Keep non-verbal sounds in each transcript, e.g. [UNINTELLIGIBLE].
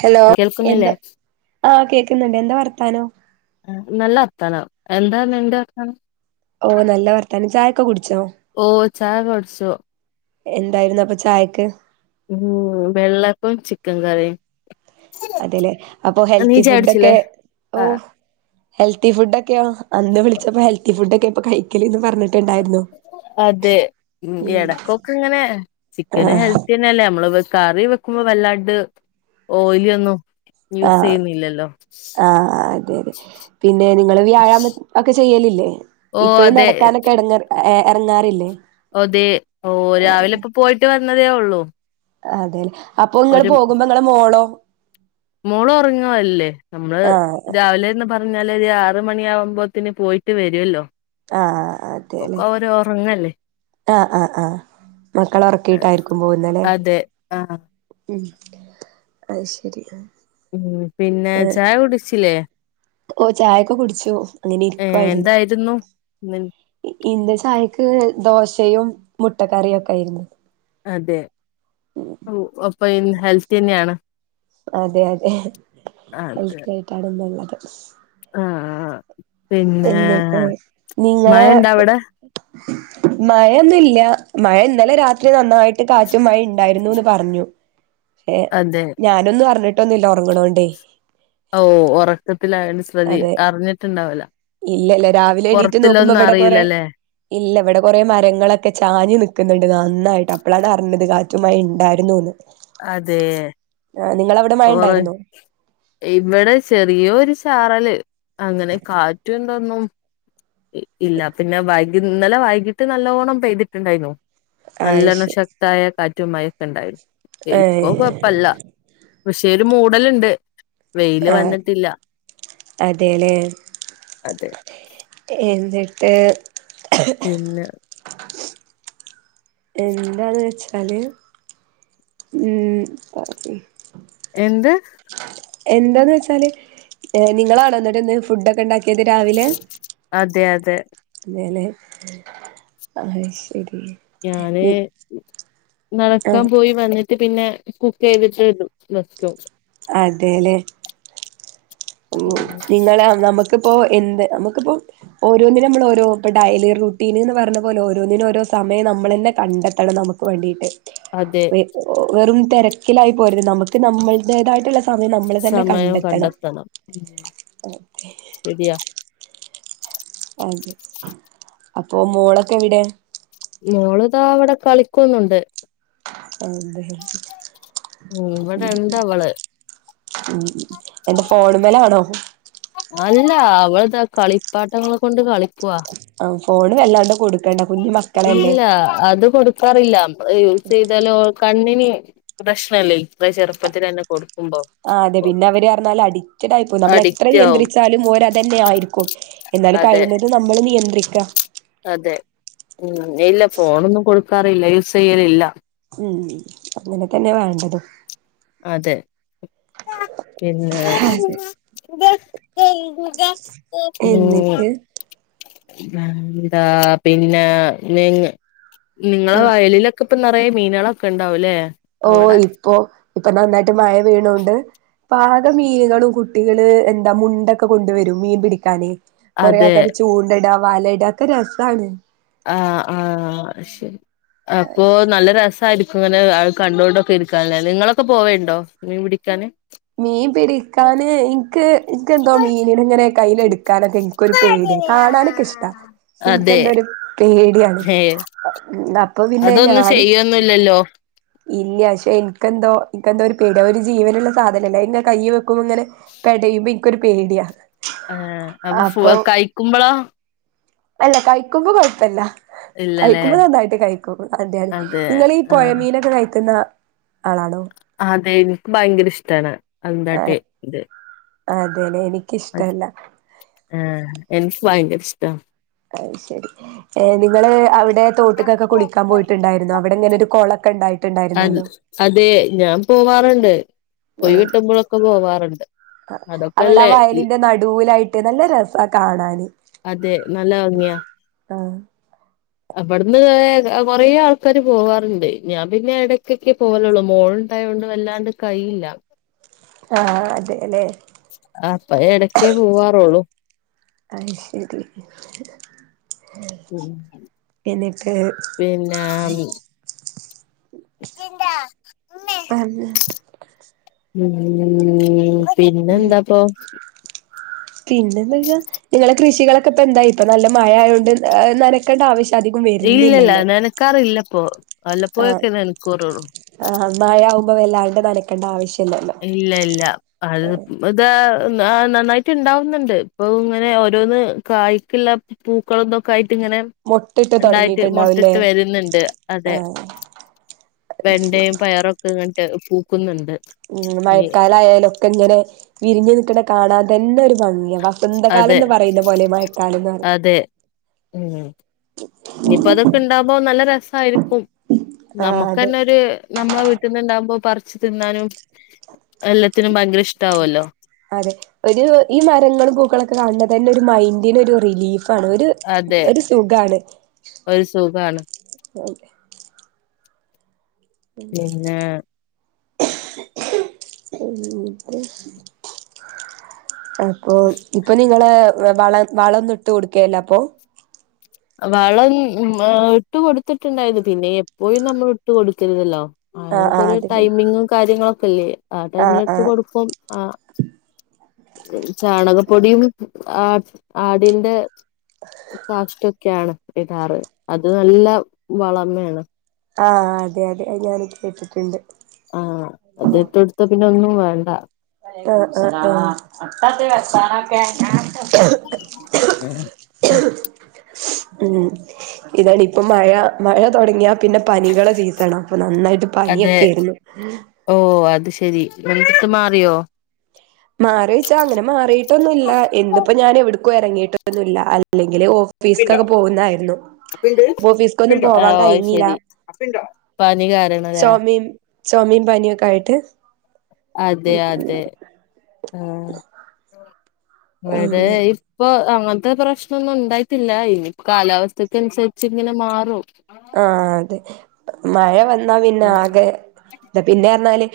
hello എന്ത് ആ കേക്കുന്നുണ്ട് എന്താ വർത്താനോ നല്ല വർത്താനം എന്താ നിന്റെ വർത്താനം ഓ നല്ല വർത്താനം ചായ ഒക്കെ കുടിച്ചോ ഓ ചായ ഒക്കെ കുടിച്ചു എന്തായിരുന്നു അപ്പൊ ചായക്ക് ഉം വെള്ളേപ്പോം ചിക്കൻ കറീം അതേല്ലേ അപ്പൊ നീ ഹെൽത്തി ചായ കുടിച്ചില്ലേ ഫുഡൊക്കെ ഓ ആഹ് ഹെൽത്തി ഫുഡ് ഒക്കെയോ അന്ന് വിളിച്ചപ്പോ ഹെൽത്തി ഫുഡ് ഒക്കെ ഇപ്പ കഴിക്കലെന്ന് പറഞ്ഞിട്ടുണ്ടായിരുന്നു അതെ എടക്കൊക്കെ ഇങ്ങനെ ചിക്കന് ആഹ് ഹെൽത്തി തന്നെല്ലേ നമ്മള് കറി വെക്കുമ്പോ വല്ലാണ്ട് ഓയില ഒന്നും യൂസ് ചെയ്യുന്നില്ലല്ലോ ആ അതെ അതെ പിന്നെ നിങ്ങള് വ്യയമം ഒക്കെ ചെയ്യലി ഓ ഇപ്പവും അതെ നടക്കാനൊക്കെ എടങ്ങറ എറങ്ങാറില്ലേ അതെ ഓ രാവിലെ ഇപ്പോ പോയിട്ട് വന്നതേ ഉള്ളു അതേല്ലെ അപ്പൊ ഇങ്ങള് പോകുമ്പോ നിങ്ങളെ മോളോ മോള് ഉറങ്ങുവല്ലേ നമ്മള് ആഹ് രാവിലെന്ന് പറഞ്ഞ് എന്നാല് ഒരു ആറ് മണിയ ആകുമ്പോത്തേന് പോയിട്ട് വരുമല്ലോ ആ അതെല്ലേ ഉറങ്ങല്ലേ ആ ആ ആ മക്കള അതെ ഒറക്കിയിട്ടായിരിക്കും പോകുന്നല്ലേ അതെ ആഹ് ഉം അത് ശരി ഉം പിന്നെ ആഹ് ചായ കുടിച്ചില്ലേ ഓ ചായെക്കെ കുടിച്ചു ഏ അങ്ങനിരിക്കുവായിരുന്നു എന്തായിരുന്നു ഇന്ന് ഇന്റെ ചായക്ക് ദോശയും മുട്ടക്കറിയും ഒക്കെ ആയിരുന്നു അതെ അപ്പൊ ഇൻ ഹെൽത്ത് തന്നെയാണ് അതെ അതെ അതെ ഹെൽത്തി ആയിട്ടാണ്ന്നുള്ളത് ആഹ് പിന്നെ എന്നിപ്പേ മഴ നിങ്ങളെ ഇണ്ട അവിടെ മഴേന്നുംല്ല മഴ ഇന്നലെ രാത്രി നന്നായിട്ട് കാ റ്റ മഴ ഉണ്ടായിരുന്നുന്ന് പറഞ്ഞു പക്ഷെ അതെ ഞാനൊന്നും അറിഞ്ഞിട്ടി ഇട്ടൊന്നില്ല ഉറങ്ങണോണ്ടേ ഓ ഒറക്കത്തിലായോണ്ട് ശ്രതി അറിഞ്ഞിട്ടുണ്ടാവ്ല ഇല്ല ഇല്ല രാവിലെ എണീറ്റ് നോക്കുമ്പോ ഇവിടെ കൊറെ അറിയില്ലല്ലേ ഇല്ല ഇവിടെ കൊറെ മരങ്ങളൊക്കെ ചാഞ്ഞ് നിക്കുന്നുണ്ട് നന്നായിട്ട് അപ്പോളാണ് അറിഞ്ഞത് കാറ്റുംമയേം ഉണ്ടായിരുന്നുന്ന് അതേ മഴ ഓറ ഇണ്ടായിരുന്നോ ഇവിടെ ചെറിയോരു ചാറല് അങ്ങനെ കാറ്റും എന്തൊന്നും ഇല്ല പിന്നെ വൈ ഇന്നലെ വൈകിട്ട് നല്ലോണ്ണം പെയ്തിട്ടുണ്ടായിരുന്നു ആഹ് നല്ലോണ്ണം ശരി ശക്തായ കാറ്റും മയേം ണ്ടായി ഇപ്പൊ ഏഹ് കൊഴപ്പല്ല പക്ഷേ ഒരു മൂടലുണ്ട് വെയില് വന്നിട്ടില്ല അതല അതെ എന്നിട്ട് പിന്നെ എന്താന്ന് വെച്ചാല് ഉം സച്ചെ എന്ത് എന്താന്ന് വെച്ചാല് നിങ്ങളാണ എന്നിട്ട് ഇന്ന് ഫുഡ് ഒക്കെ ഉണ്ടാക്കിയത് രാവിലെ അതെ അതെ അ ആ ശരി ഞാന് നി നടക്കാൻ ആഹ് പോയി മന്ന പിന്നെ കുക്ക് ചെയ്തിട്ട്ും നക്കും അതെല്ലേ ഉ ഉം നിങ്ങളെ നമുക്കിപ്പോൊ എന്ത് നമുക്കിപ്പോ ഓരോന്നിനും നമ്മൾ ഓരോ ഇ ഡെലി റുട്ടീൻ എന്ന് പറഞ്ഞ പോലെ ഓരോന്നിനും ഓരോ സമയം നമ്മൾ തന്നെ കണ്ടെത്തണം നമുക്ക് വേണ്ടീട്ട് അതെ വെറും തിരക്കിലായി പോയത് നമുക്ക് നമ്മളുടേതായിട്ടുള്ള സമയം നമ്മൾ തന്നെ സമയം കണ്ടെത്തണം ഉം െ ശരിയാ അതെ അപ്പൊ മോളൊക്കെ എവിടെ മോള്താ അവിടെ കളിക്കുന്നുണ്ട് അത ഉം ഉ ഇവിടെ ഇണ്ട് അവള് ഉ എന്റെ ഫോൺ മലാണോ അല്ല അവളതാ കളിപ്പാട്ടങ്ങൾ കൊണ്ട് കളി ആ ഫോണും വല്ലാണ്ട് കൊടുക്ക ഇല്ല അത് കൊടുക്കാറില്ല യൂസ് ചെയ്താലോ കണ്ണിന് പ്രശ്നല്ലേ ഇത്ര ചെറുപ്പത്തിൽ തന്നെ കൊടുക്കും ആ അതെ പിന്നെ അവര് പറഞ്ഞാാലും അഡിക്റ്റഡ് ആയി പോും നമ്മൾ എത്ര അഡിക്റ്റ് ആവും നിയന്ത്രിച്ചാലും ഓരത് തന്നെ ആയിരിക്കും എന്നാൽ അതെ കഴിയുന്നത് നമ്മൾ നിയന്ത്രിക്ക അതെ ഉ ഇല്ല ഫോണൊന്നും കൊടുക്കാറില്ല യൂസ് ചെയ്യലില്ല ഉം അങ്ങനെ തന്നെ വേണ്ടത് അതെ പിന്നെ അതെ ഉ എന്നിട്ട് [INAUDIBLE] വന്താ പിന്നെ നി നിങ്ങളെ വയലിലൊക്കെ ഇപ്പം നിറയ മീനുകളൊക്കെ ഉണ്ടാവല്ലേ ഓ ഇപ്പോൊ ഇപ്പൊ നന്നായിട്ട് മഴ വീണോണ്ട് പാക മീനുകളും കുട്ടികള് എന്താ മുണ്ടൊക്കെ കൊണ്ടുവരും മീൻ പിടിക്കാന്െ കുറെേ അതെ ആൾക്കാാര് ചൂണ്ട ഇടാ വാലയിട ഒക്കെ രസമാണ് ആഹ ആഹ ശരി അപ്പൊ നല്ല രസമായി ഇങ്ങനെ കണ്ടുകൊണ്ടൊക്കെ ഇരിക്കാന നിങ്ങളൊക്കെ പോവേണ്ടോ നീ പിടിക്കാാന് മീൻ പിടിക്കാന് എനിക്ക് എെന്തോ മീനിന ഇങ്ങനെ കയ്യിൽ എടുക്കാനൊക്കെ എനിക്കൊരു പേടിയാ കാണാനൊക്കെഷ്ടാ എനക്ക് അതെ എന്ത ഒരു പേടിയാണ് ഏ അപ്പൊ പിന്നെ അതൊന്നും ഞാന് ചെയ്യൊന്നില്ലല്ലോ ഇല്ല പക്ഷെ എനക്ക്െന്തോ എനക്ക്െന്തോ ഒരു പിട ഒരു ജീവനുള്ളള്ള സാധനംല്ലേ കയ് വെക്കുമ്പോ ഇങ്ങനെ ക്യുമ്പോ എനിക്കൊരു പേടിയാണ് ഏ അപ്പൊ ഫ കഴിക്കുമ്പോളാ അല്ല കഴിക്കുമ്പോ കുഴപ്പല്ല ഇല്ലല്ലേ കഴിക്കുമ്പോ നന്നായിട്ട് കഴിക്കും അതെ അതെ നിങ്ങീഈ പുഴമീന എക്കുന്ന ആളാണോ അതെ എനിക്ക് ഭയങ്കര ഇഷ്ടാണ് എന്താട്ടെ ഇത് അതെന്നെ എനി ആ എനിക്ക് ഭങ്കര ഇഷ്ടാ അയി ശരി ഏ നിങ്ങളെ അവര തോട്ടക്കൊക്കെ കുളിക്കാൻ പോയിട്ടുണ്ടായിരുന്നു അവിടെ ഇങ്ങനിക്കൊരു കൊളൊക്കെ അ ഉണ്ടായിട്ടുണ്ടായിരുന്നല്ലോ അതെ ഞാൻ പോവാറുണ്ടെ ഒയിവിട്ടുമ്പോ ഴൊക്കെ പോവാറുണ്ട് അവിടാ അതൊക്കെല്ലേ വയലിന്റെ നടുവിലായിട്ട് നല്ല രസാ കാണാനെ അതെ നല്ലങ്ങിയാ ആ അവിടുന്നേ കുറെേ ആൾക്കാരെ പോവാറുണ്ടേ ഞാൻ പിന്നെ ഇടയ് ക്കൊക്കെ പോവലുള്ളു മോൾ തായോണ്ട് വല്ലാണ്ട് കയിയില്ല ആ അതെ അല്ലെ അപ്പ എടയ്ക്കേ പോവാറുള്ളൂ അയി ശരി ഉം എനിക്ക് ഉം പറഞ്ഞ് ഉം പിന്നെന്താപ്പോ പിന്നെന്താച്ചാ നിങ്ങളെ കൃഷികളൊക്കെ ഇപ്പ എന്തായിപ്പ നല്ല മയയായോണ്ട് നനക്കണ്ട ആവശ്യ ഇല്ലില്ല നിനക്കാറില്ലിപ്പോ വല്ലപ്പോ യൊക്കെ നനക്കൂറുള്ളൂ മായയാകുമ്പോ വല്ലാണ്ട് നനക്കണ്ട ആവശ്യ ഇല്ല ഇല്ല അ ഇത് ആ നന്നായിട്ടി ണ്ടാവുന്നുണ്ട് ഇപ്പൊ ഇങ്ങനെ ഓരോന്ന് കായ്ക്കിൽ ല്ല പൂക്കളൊക്കെ കായി ഇങ്ങനെ മൊട്ടിട്ട് ഉണ്ടായിട്ട് തൊടങ്ങിയിട്ടുണ്ടാവുല്ലേ മൊട്ടിട്ട് വരുന്നുണ്ട് അതെ ആഹ് അത് ശരി വെണ്ടയും പയറൊക്കെ ഇങ്ങട്ട് പൂക്കുന്നുണ്ട് ഉ ഇനി മയക്കാലയാലൊക്കെ ഇങ്ങനെ വിരിഞ്ഞു നിക്കണ കാണാന്തന്നെ യൊരു നന്ദിയ അതെ വസന്തകാലന്ന് പറയുന്ന പോലെ മഴക്കാലന്ന് ഇനിപ്പോ അതൊക്കെ ഇണ്ടാവു മ്പോ നല്ല രസായിരിക്കും ആഹ് അതെ നമക്കന്നൊരു നമ്മള വീട്ടിന്നുണ്ടാകുമ്പോ പറിച്ച് തിന്നാനും എല്ലാ അതെ ഒരു ഈ മരങ്ങളും പൂക്കളൊക്കെ കാണ ഇതന്നൊരു മൈൻഡിനൊരു റിലീഫ് ആണെ ഒരു അതെ ഒരു സുഖാണ് ഒരു സുഖാണ് പിന്നെ ഉ [UNINTELLIGIBLE] അപ്പൊ ഇപ്പം നിങ്ങളെ വള വളൊന്നും ഇട്ട് കൊടുക്കേലാ അപ്പൊ വളം മാ ഇട്ട് കൊടുത്തിട്ടുണ്ടായിരുന്നു പിന്നെ എപ്പോഴും നമ്മളെ ഇട്ട് കൊടു ക്കരുതല്ലോ ആഹ് അതിനൊക്കെ ആഹ് ഒരു അത് ശരി ടൈമിങ്ങും കാര്യങ്ങളൊക്കെ ഇല്ലേ ആ ആഹ് ടൈമിലിട്ട് ആഹ് കൊടുക്കും ആ ചാണകം പൊടിയും ആട് ആടിന്റെ കാഷ്ടക് ഒക്കെയാണ് ഇടാറ് അത് നല്ല വളമയാണ് ആ ആ ആ അതിട്ടുകൊടുത്താ പിന്നൊ ന്നും വേണ്ട അ അട്ട വ സാന ക [UNINTELLIGIBLE] ആ ഉം ഇതാണിപ്പം മഴ മഴ തൊടങ്ങിയാ പ്പിന്നെ പനികളെ സീസണാ നന്നായിട്ട് അതെ പനിയൊക്കെയാണെ ഓ അത് ശെരി നിങ്ങക്ക് മാറിയോ മാറീച്ചാ അങ്ങനെ മാറീട്ടൊന്നില്ല ഇന്നിപ്പം ഞാൻ എവിടെക്കും എ റങ്ങിയിട്ടൊന്നുമില്ല അല്ലെങ്കില് ഓഫീ ഫീസ്ക്കൊക്കെ പോന്നതായിരുന്നു ഓഫീസ്ക്കൊന്നും പോവാൻ ആഹ് കയി അത് ഞ്ഞില്ല ശരി പനി കാരണല്ലേ സോമീം ചോമയും പനിയുമൊക്കെ ആയിട്ട് അതെ അതെ ആഹ ഉം അവിടെ ഇപ്പൊ അങ്ങനത്തെ പ്രശ്നംൊന്നും ഉണ്ടായിട്ടില്ല ഇനി കാലാവസ്ഥക്ക അനുസരിച്ച് ഇങ്ങനെ മാറും ആഹ് അതെ മഴ വന്നാ പിന്നെ ഉം ആകെ ഇ പിന്നെ പറഞ്ഞാല്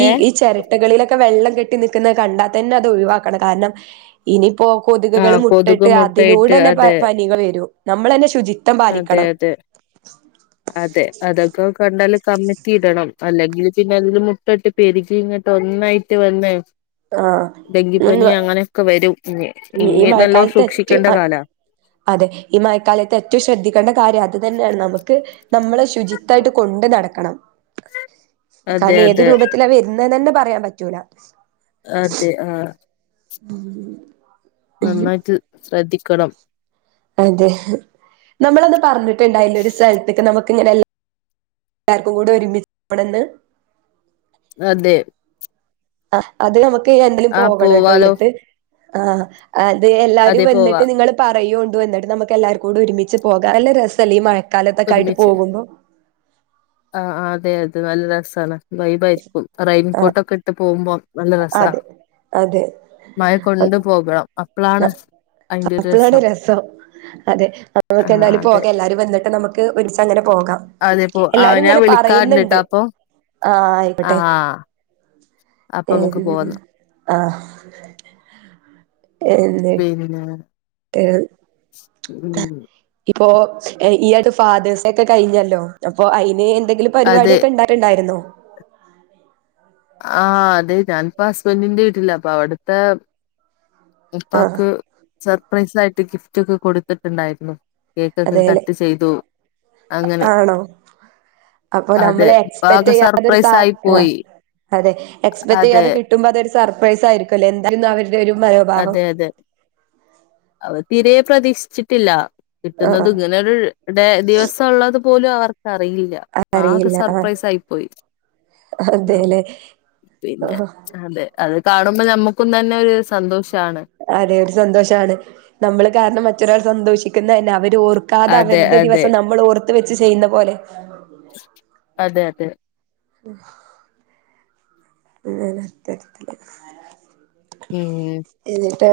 ഈ ഏഹ് ഈ ചിരട്ടകളിലൊക്കെ െ വെള്ളം കെട്ടി നിക്കുന്നത് കണ്ടാൽ തന്നെ അത് ഒഴിവാക്കണം കാരണം ഇനിയിപ്പോൊ കൊതുകുകളും ആഹ് കൊതുക് മുട്ടിട്ട് അതിനൂടെ മുട്ടയിട്ട് തന്നെ പ അതെ പനികൾ വരും നമ്മൾ തന്നെ ശുചി അതെ അതെ കമ്മറ്റി ഇടണം അല്ലെങ്കിൽ പിന്നെ അതില് മുട്ടോട്ട് പെരുകി ഇങ്ങോട്ട് ഒന്നായിട്ട് വന്നേ ആഹ് ഡെങ്കിപ്പനി അങ്ങനെയൊക്കെ വരും ഇനി ഇനി നീം നല്ലോ ആയിക്കാലത്തെച്ച സൂക്ഷിക്കേണ്ട കാലാ അതെ ഈ മഴക്കാലയത്തെ ഏറ്റവും ശ്രദ്ധിക്കേണ്ട കാര്യം അത് തന്നെയാണ് നമുക്ക് നമ്മളെ ശുചിത്ായിട്ട് കൊണ്ട് നടക്കണം അതെ കാരണം ഏത് അതെ രൂപത്തില അവ വരുന്നന്ന് തന്നെ പറഞ്ഞ പറയാൻ പറ്റൂല അതെ ആഹ മം നന്നായിട്ട് ശ്രദ്ധിക്കണം അതെ നമ്മളൊന്ന് പറഞ്ഞിട്ടുണ്ടായിില്ല ഒരു സ്ഥലത്തേക്ക് നമുക്ക് ഇങ്ങനെല്ല എല്ലാവർക്കും കൂടെ ഒരുമിച്ചണെന്ന് അതെ ആ അത് നമുക്ക് എന്തങ്കിലും ആഹ് പോകണം കേട്ടോ പോവാലോ ഇടത്ത് ആ അത് എല്ലാവാരും അതെ പോവാ വന്നിട്ട് നിങ്ങള് പറയുകോണ്ടണ്ട് വന്നിട്ട് നമുക്ക് എല്ലാവർും കൂടി ഒരുമിച്ച് പോകാം നല്ല രസംല്ലഈ മഴ കാലത്തൊക്കായിട്ട് ഒരുമിച്ച് പോകുന്നു ത് നല്ല രസാണ് വൈബായിരിക്കും ആ റെയിംകോട്ടൊക്കെ ഇട്ട് പോകുമ്പോ നല്ല രസാ അതെ അതെ മഴ കൊൊണ്ട് പോകാ അപ്പളാണ് അയിന്റെ ഒരു അപ്പളാണ് രസം അതെ നമക്ക് ആഹ് എന്തായാലും പോക അതെ എല്ലരും വന്നിട്ട് നമുക്ക് ഒരിസങ്ങനെ പോകാം അതെ പോ ആഹ് എല്ലാരും ഞാൻ ഇങ്ങനെ പറയുന്നുണ്ട് വിളിക്കാറുണ്ട്ട്ടോ അപ്പൊ ആ ആയിക്കോട്ടെ അപ്പമക്ക് പോവ ആ പി ഏ ഉം ഇപ്പോ ഈ ആയിട്ട് ഫാതേയ്സൊക്കെ കഴിഞ്ഞല്ലോ അപ്പോ അയിന് എന്തെങ്കും അതെ പരിപാടിയൊക്കെ ഇണ്ടാക ഇങ്ങായിയിരുന്നോ ആഹ് അതെ ഞാാനിപ്പ ഹസ്ബന്റിന്റെ വീട്ടില അപ്പൊ അവിടത്തെ ആഹ് ഉപ്പാക്ക് സർപ്രൈസ് ആയിട്ട് ഗിഫ്റ്റ് ഒക്കെ കൊടുത്തിട്ടുണ്ടായിരുന്നു കേക്കൊക്കെ അതേല്ലെ കട്ട് ചെയ്തു അങ്ങനെ ആണോ അപ്പൊ അതെ നമ്മള് എക്സ്പെക്ട് ആകെ ചെയ്യാതൊരു സർപ്രൈസ് സാ ആയി ആഹ് പോയി അതെ എക്സ്പെക്ട് അതെ യ്യാതെ കിട്ടുമ്പോ അതൊ സർപ്രൈസ് ആയിരിക്കല്ലോ എന്തും അവ അതെ അതെ അവര് തീരെ പ്രതീക്ഷിച്ചിട്ടില്ല കിട്ടുന്നുന്നത് ആഹ് ഇങ്ങനെരു ദിവസം ഉള്ളത് പോലും അവർക്ക് അറിയില്ല ആകെ അറിയില്ല ആഹ് സർപ്രൈസ് ആയി പോയി ആ അതേല്ലെ പിന്നെ ആഹ് അതെ അത് കാണുമ്പോ നമ്മുക്കും തന്നെ ഒരു സന്തോഷ അതെ ഒരു സന്തോഷാണ് നമ്മള് കാരണം മറ്റൊരാൾ സന്തോഷിക്കുന്ന തന്നെ അവര് ഓർക്കാതെ അതെ അവരുടെ അതെ ദിവസം നമ്മൾ ഓർത്ത് വെച്ച് ചെയ്യുന്ന പോലെ തെ [INAUDIBLE] ഉം എന്നിട്ട്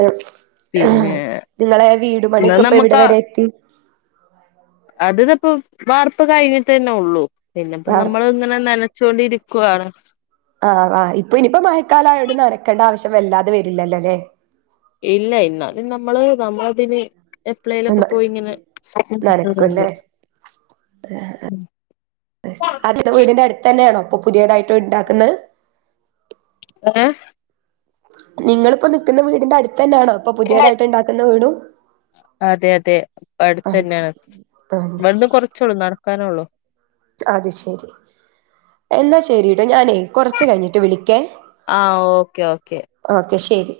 പിന്നെ നിങ്ങളെ വീടു എന്നാ പണിയൊക്കെ ഇപ്പ ഇവിടെ വരെ എത്തി അത് തപ്പ വാർപ്പ് കഴിഞ്ഞിട്ട് തന്നെ ഉള്ളു പിന്നെ ഇപ്പോ വാർ നമ്മൾ ഇങ്ങനെ ന ച്ചൊണ്ടിരിക്കാണ് ആ ആ ഇപ്പൊ ഇനിപ്പോ മഴക്കാലയോണ്ട് നനക്കേണ്ട ആവശ്യം വല്ലാതെ വരില്ലല്ലോല്ലേ ഇല്ല എന്നാലും നമ്മള് നമ്മളതിന് എപ്ലെലൊക്കെ എന്താ പോയി ഇങ്ങനെ [UNINTELLIGIBLE] ണ്ട് നനക്കുംല്ലേ അതിന്റെ വീടിന്റെ അടുത്തന്നെണോ അപ്പൊ പുതിയതായിട്ട് ഇണ്ടാക്കുന്നത് ഏ നിങ്ങളിപ്പോ നിക്കുന്ന വീടിന്റെ അടുത്തെനാണോ ഇപ്പൊ പുതിയതായിട്ട് ണ്ടാക്കുന്ന വീടും അതെ അതെ ആഹ് അടുത്തെന്നെയാണ് ആഹ് ഇവിട്ന്ന് കൊറച്ചോള്ളൂ നടക്കാനേള്ളു അത് ശെരി എന്നാ ശരിട്ടോ ഞാനേ കൊറച് കഴിഞ്ഞിട്ട് വിളി ആ ഓക്കെ ഓക്കെ ശരി